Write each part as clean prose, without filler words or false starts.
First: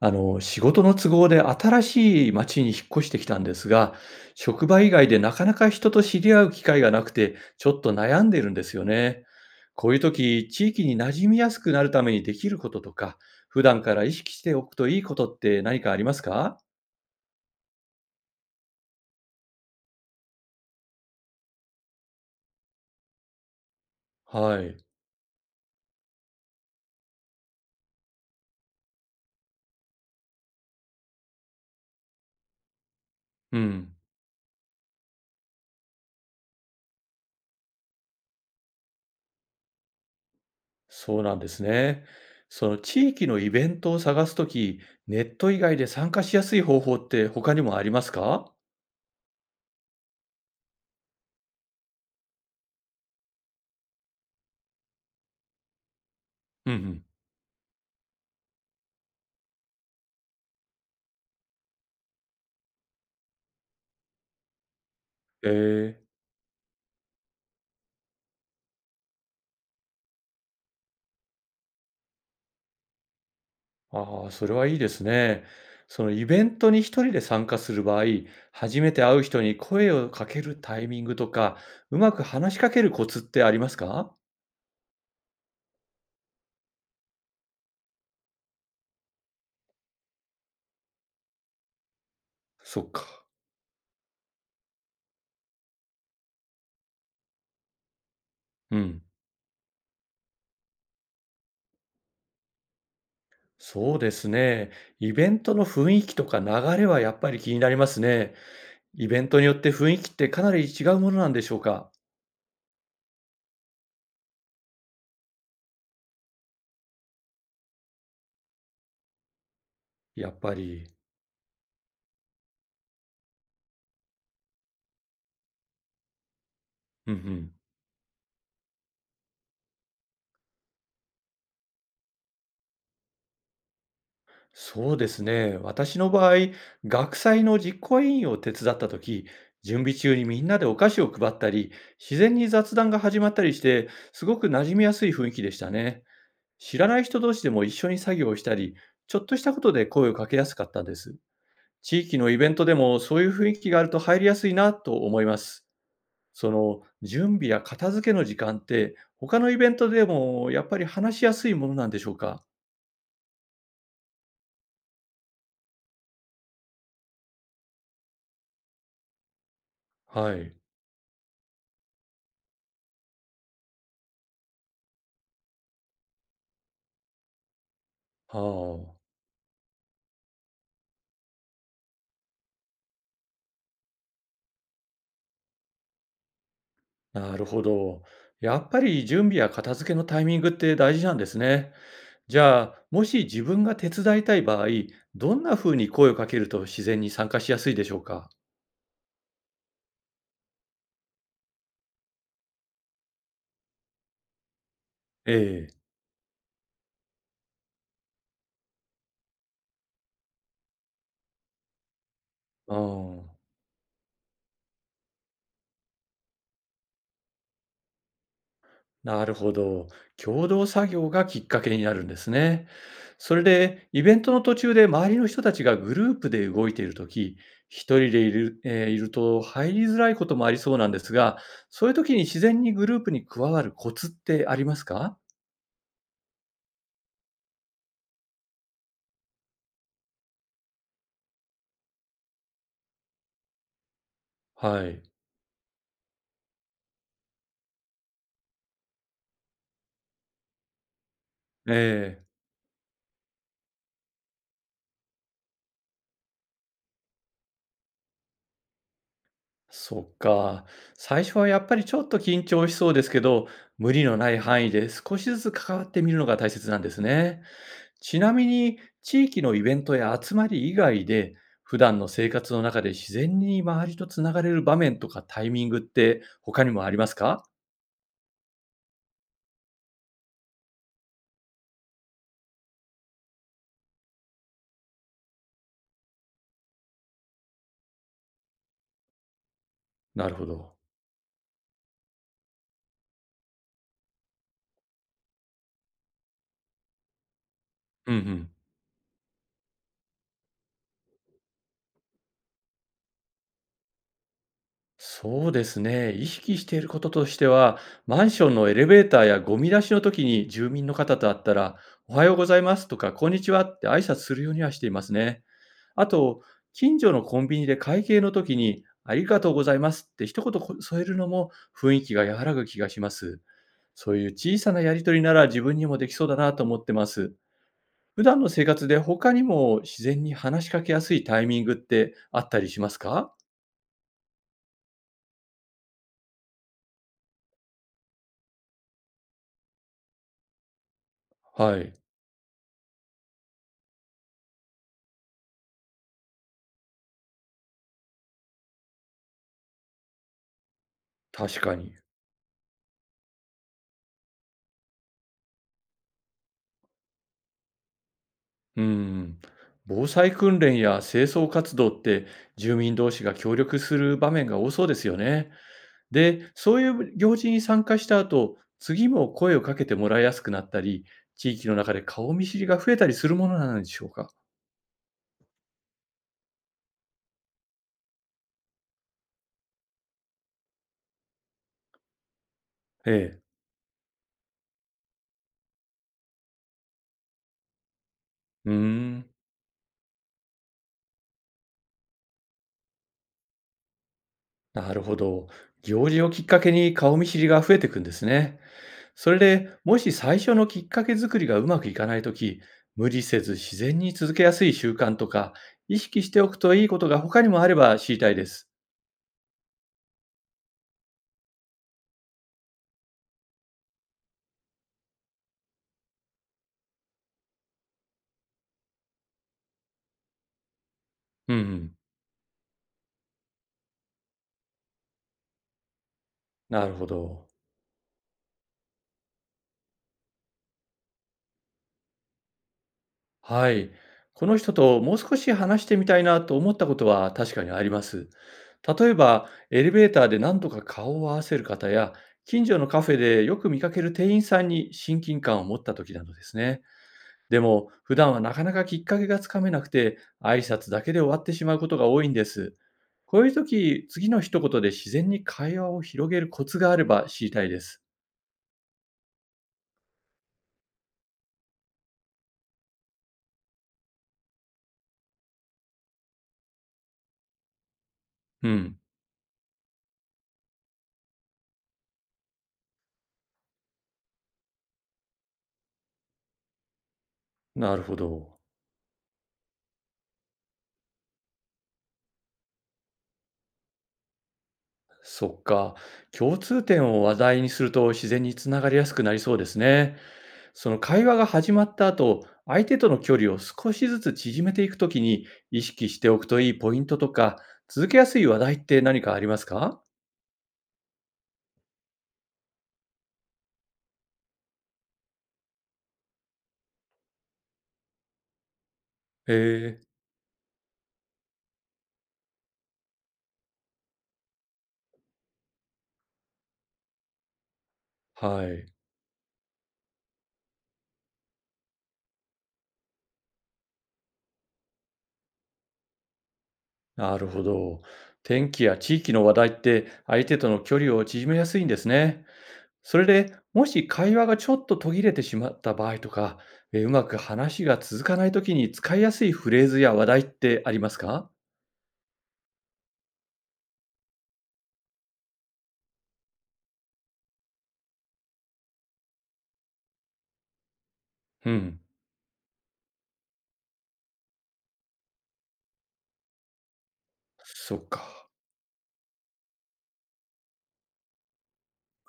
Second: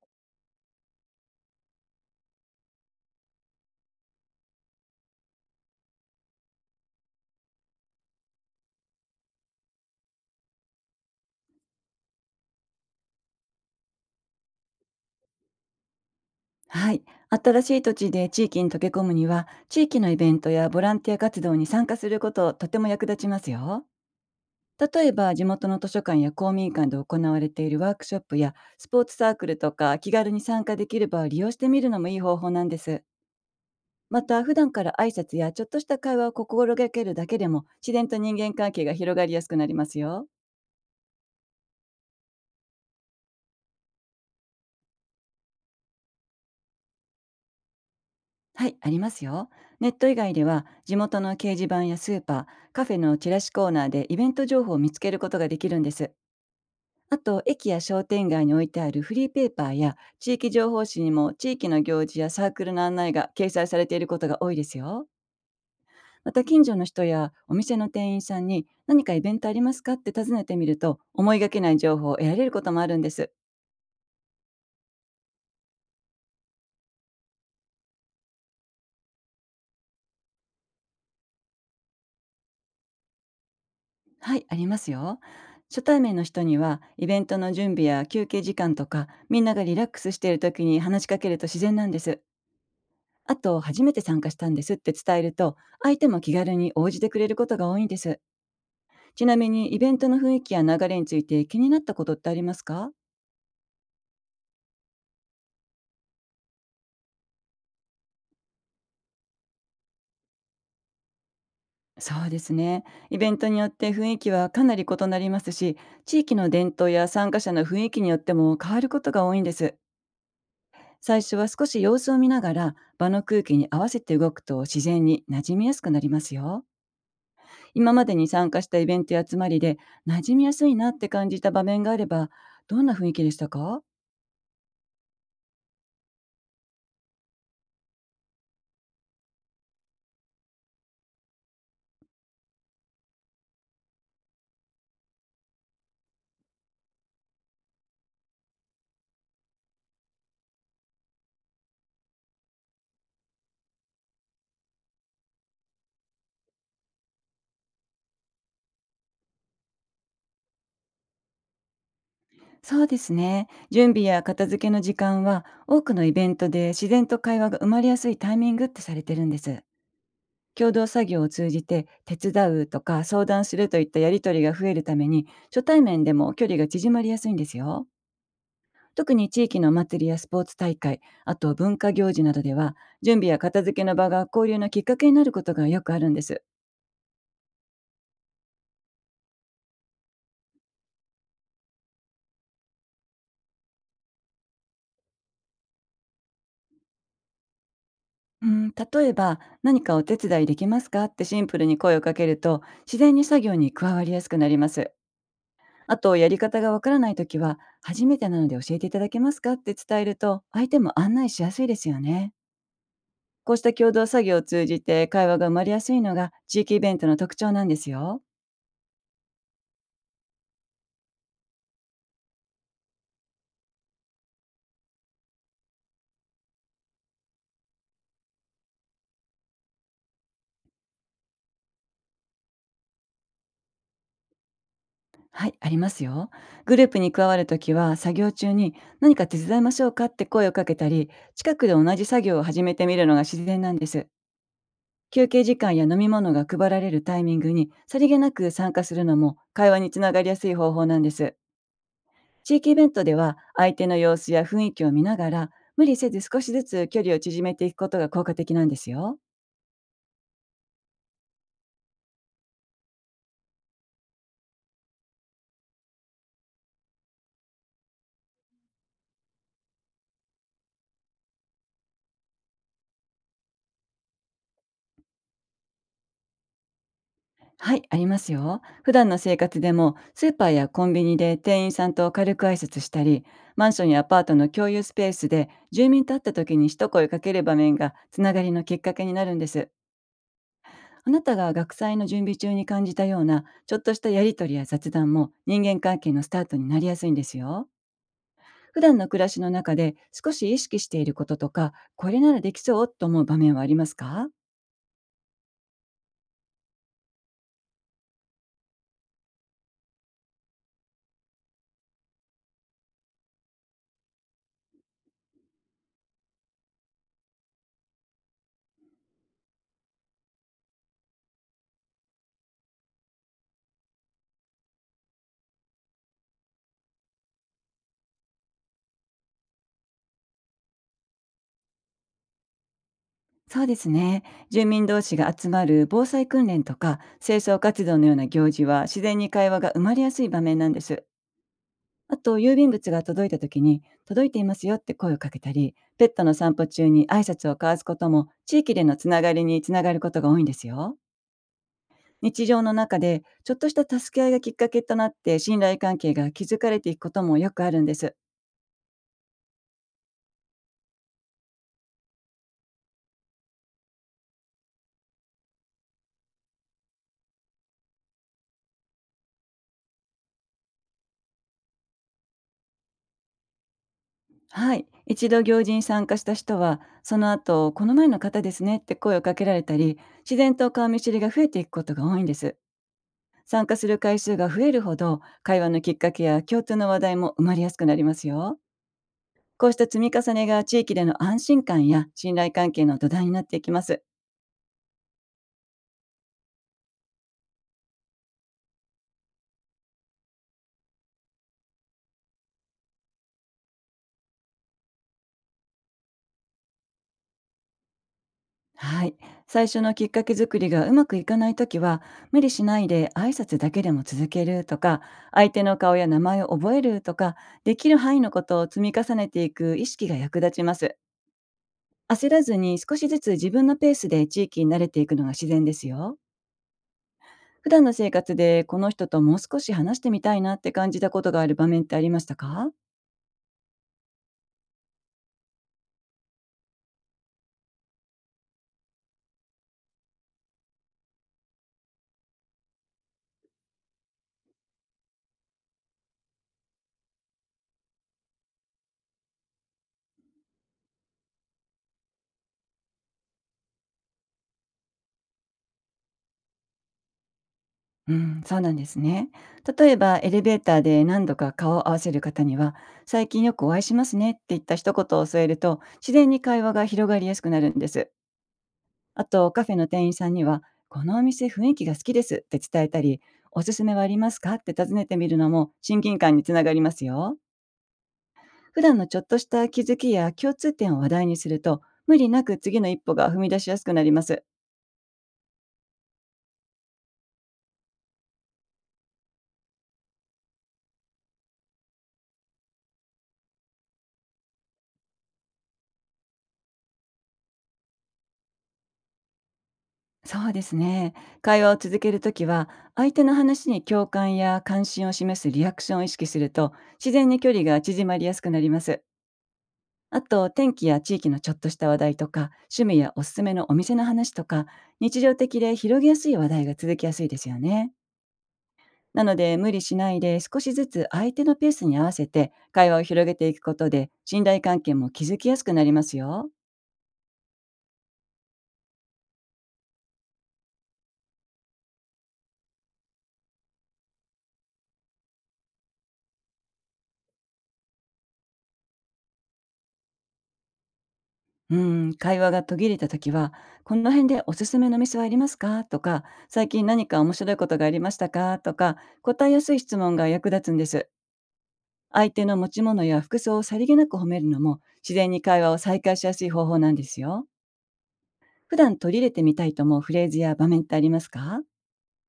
仕事の都合で新しい町に引っ越してきたんですが、職場以外でなかなか人と知り合う機会がなくて、ちょっと悩んでいるんですよね。こういう時、地域に馴染みやすくなるためにできることとか、普段から意識しておくといいことって何かありますか？はい。新しい土地で地域に溶け込むには、地域のイベントやボランティア活動に参加することとても役立ちますよ。はい。例えば、地元の図書館や公民館で行われているワークショップや、スポーツサークルとか気軽に参加できる場を利用してみるのもいい方法なんです。うん。また、普段から挨拶やちょっとした会話を心がけるだけでも、自然と人間関係が広がりやすくなりますよ。そうなんですね。その地域のイベントを探すとき、ネット以外で参加しやすい方法って他にもありますか？はい、ありますよ。ネット以外では、地元の掲示板やスーパー、カフェのチラシコーナーでイベント情報を見つけることができるんです。うんうん。あと、駅や商店街に置いてあるフリーペーパーや地域情報誌にも、地域の行事やサークルの案内が掲載されていることが多いですよ。えーまた、近所の人やお店の店員さんに、何かイベントありますかって尋ねてみると、思いがけない情報を得られることもあるんです。ああ、それはいいですね。そのイベントに一人で参加する場合、初めて会う人に声をかけるタイミングとか、うまく話しかけるコツってありますか？はい、ありますよ。初対面の人には、イベントの準備や休憩時間とか、みんながリラックスしている時に話しかけると自然なんです。そっか。あと、初めて参加したんですって伝えると、相手も気軽に応じてくれることが多いんです。うん。ちなみに、イベントの雰囲気や流れについて気になったことってありますか？そうですね。イベントの雰囲気とか流れはやっぱり気になりますね。イベントによって雰囲気ってかなり違うものなんでしょうか？そうですね。イベントによって雰囲気はかなり異なりますし、地域の伝統や参加者の雰囲気によっても変わることが多いんです。やっぱり。最初は少し様子を見ながら場の空気に合わせて動くと、自然に馴染みやすくなりますよ。うんうん。今までに参加したイベントや集まりで、馴染みやすいなって感じた場面があれば、どんな雰囲気でしたか？そうですね。私の場合、学祭の実行委員を手伝ったとき、準備中にみんなでお菓子を配ったり、自然に雑談が始まったりして、すごく馴染みやすい雰囲気でしたね。知らない人同士でも一緒に作業をしたり、ちょっとしたことで声をかけやすかったです。地域のイベントでもそういう雰囲気があると入りやすいなと思います。その準備や片付けの時間って、他のイベントでもやっぱり話しやすいものなんでしょうか？そうですね。準備や片付けの時間は、多くのイベントで自然と会話が生まれやすいタイミングってされてるんです。はい。共同作業を通じて、手伝うとか相談するといったやりとりが増えるために、初対面でも距離が縮まりやすいんですよ。は特あ。に地域のお祭りやスポーツ大会、あと文化行事などでは、準備や片付けの場が交流のきっかけになることがよくあるんです。なるほど。やっぱり準備や片付けのタイミングって大事なんですね。じゃあ、もし自分が手伝いたい場合、どんな風に声をかけると自然に参加しやすいでしょうか？うん、例えば、何かお手伝いできますかってシンプルに声をかけると、自然に作業に加わりやすくなります。ええ。あと、やり方がわからないときは、初めてなので教えていただけますかって伝えると、相手も案内しやすいですよね。ああ、こうした共同作業を通じて会話が生まれやすいのが、地域イベントの特徴なんですよ。なるほど。共同作業がきっかけになるんですね。それで、イベントの途中で周りの人たちがグループで動いているとき、一人でいる、いると入りづらいこともありそうなんですが、そういう時に自然にグループに加わるコツってありますか？はい、ありますよ。グループに加わるときは、作業中に何か手伝いましょうかって声をかけたり、近くで同じ作業を始めてみるのが自然なんです。はい。休憩時間や飲み物が配られるタイミングにさりげなく参加するのも、会話につながりやすい方法なんです。ええ、地域イベントでは、相手の様子や雰囲気を見ながら、無理せず少しずつ距離を縮めていくことが効果的なんですよ。そっか。最初はやっぱりちょっと緊張しそうですけど、無理のない範囲で少しずつ関わってみるのが大切なんですね。ちなみに、地域のイベントや集まり以外で、普段の生活の中で自然に周りとつながれる場面とかタイミングって他にもありますか？はい、ありますよ。普段の生活でも、スーパーやコンビニで店員さんと軽く挨拶したり、マンションやアパートの共有スペースで住民と会った時に一声かける場面が、つながりのきっかけになるんです。なるほど。あなたが学祭の準備中に感じたような、ちょっとしたやりとりや雑談も、人間関係のスタートになりやすいんですよ。うんうん。普段の暮らしの中で少し意識していることとか、これならできそうと思う場面はありますか？そうですね。意識していることとしては、マンションのエレベーターやゴミ出しの時に住民の方と会ったら、おはようございますとか、こんにちはって挨拶するようにはしていますね。あと、近所のコンビニで会計の時に、ありがとうございますって一言こ添えるのも雰囲気が和らぐ気がします。そういう小さなやりとりなら自分にもできそうだなと思ってます。普段の生活で他にも自然に話しかけやすいタイミングってあったりしますか？そうですね。住民同士が集まる防災訓練とか清掃活動のような行事は、自然に会話が生まれやすい場面なんです。はい、あと、郵便物が届いた時に「届いていますよ」って声をかけたり、ペットの散歩中に挨拶を交わすことも、地域でのつながりにつながることが多いんですよ。確かに。日常の中でちょっとした助け合いがきっかけとなって、信頼関係が築かれていくこともよくあるんです。うーん、防災訓練や清掃活動って住民同士が協力する場面が多そうですよね。で、そういう行事に参加した後、次も声をかけてもらいやすくなったり、地域の中で顔見知りが増えたりするものなんでしょうか。はい。一度行事に参加した人は、その後、この前の方ですねって声をかけられたり、自然と顔見知りが増えていくことが多いんです。ええ。参加する回数が増えるほど、会話のきっかけや共通の話題も生まれやすくなりますよ。うーん。こうした積み重ねが、地域での安心感や信頼関係の土台になっていきます。なるほど。行事をきっかけに顔見知りが増えていくんですね。それでもし最初のきっかけ作りがうまくいかないとき、無理せず自然に続けやすい習慣とか、意識しておくといいことが他にもあれば知りたいです。はい。最初のきっかけ作りがうまくいかないときは、無理しないで挨拶だけでも続けるとか、相手の顔や名前を覚えるとか、できる範囲のことを積み重ねていく意識が役立ちます。うんうん、焦らずに少しずつ自分のペースで地域に慣れていくのが自然ですよ。なるほど。普段の生活で、この人ともう少し話してみたいなって感じたことがある場面ってありましたか？はい。この人ともう少し話してみたいなと思ったことは確かにあります。例えば、エレベーターで何とか顔を合わせる方や、近所のカフェでよく見かける店員さんに親近感を持った時などですね。でも、普段はなかなかきっかけがつかめなくて、挨拶だけで終わってしまうことが多いんです。こういう時、次の一言で自然に会話を広げるコツがあれば知りたいです。うん、そうなんですね。例えばエレベーターで何度か顔を合わせる方には、「最近よくお会いしますね」って言った一言を添えると、自然に会話が広がりやすくなるんです。うん、あとカフェの店員さんには、「このお店雰囲気が好きです」って伝えたり、「おすすめはありますか？」って尋ねてみるのも親近感につながりますよ。なるほど。普段のちょっとした気づきや共通点を話題にすると、無理なく次の一歩が踏み出しやすくなります。そっか。共通点を話題にすると自然につながりやすくなりそうですね。その会話が始まった後、相手との距離を少しずつ縮めていくときに意識しておくといいポイントとか、続けやすい話題って何かありますか？そうですね。会話を続けるときは、相手の話に共感や関心を示すリアクションを意識すると、自然に距離が縮まりやすくなります。へえ、あと、天気や地域のちょっとした話題とか、趣味やおすすめのお店の話とか、日常的で広げやすい話題が続きやすいですよね。はい。なので、無理しないで少しずつ相手のペースに合わせて会話を広げていくことで、信頼関係も築きやすくなりますよ。なるほど。天気や地域の話題って相手との距離を縮めやすいんですね。それでもし会話がちょっと途切れてしまった場合とか、うまく話が続かないときに使いやすいフレーズや話題ってありますか？うーん、会話が途切れた時は、この辺でおすすめの店はありますかとか、最近何か面白いことがありましたかとか、答えやすい質問が役立つんです。うん。相手の持ち物や服装をさりげなく褒めるのも、自然に会話を再開しやすい方法なんですよ。そっか。普段取り入れてみたいと思うフレーズや場面ってありますか？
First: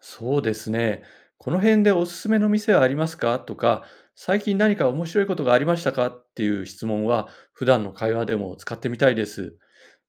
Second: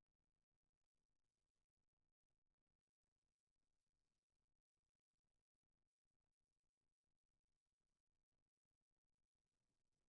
そうですね。この辺でおすすめの店はありますかとか、最近何か面白いことがありましたかっていう質問は、普段の会話でも使ってみたいです。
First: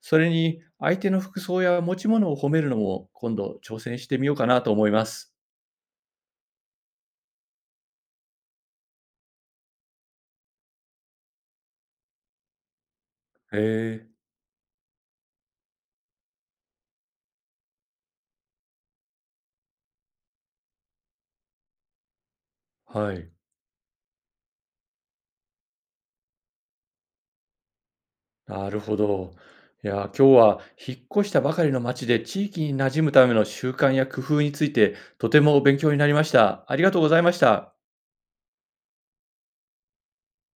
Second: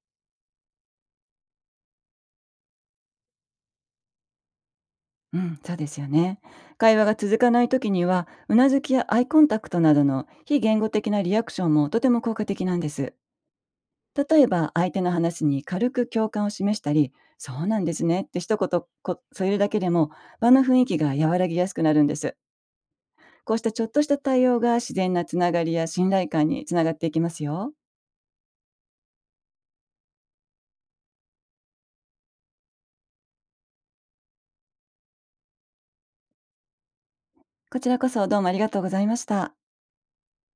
それに、相手の服装や持ち物を褒めるのも、今度挑戦してみようかなと思います。うん、そうですよね。会話が続かない時には、うなずきやアイコンタクトなどの非言語的なリアクションもとても効果的なんです。へえ、例えば相手の話に軽く共感を示したり、「そうなんですね」って一言こ添えるだけでも、場の雰囲気が和らぎやすくなるんです。はい。こうしたちょっとした対応が、自然なつながりや信頼感につながっていきますよ。なるほど。いや、今日は引っ越したばかりの町で地域に馴染むための習慣や工夫について、とても勉強になりました。ありがとうございました。こちらこそ、どうもありがとうございました。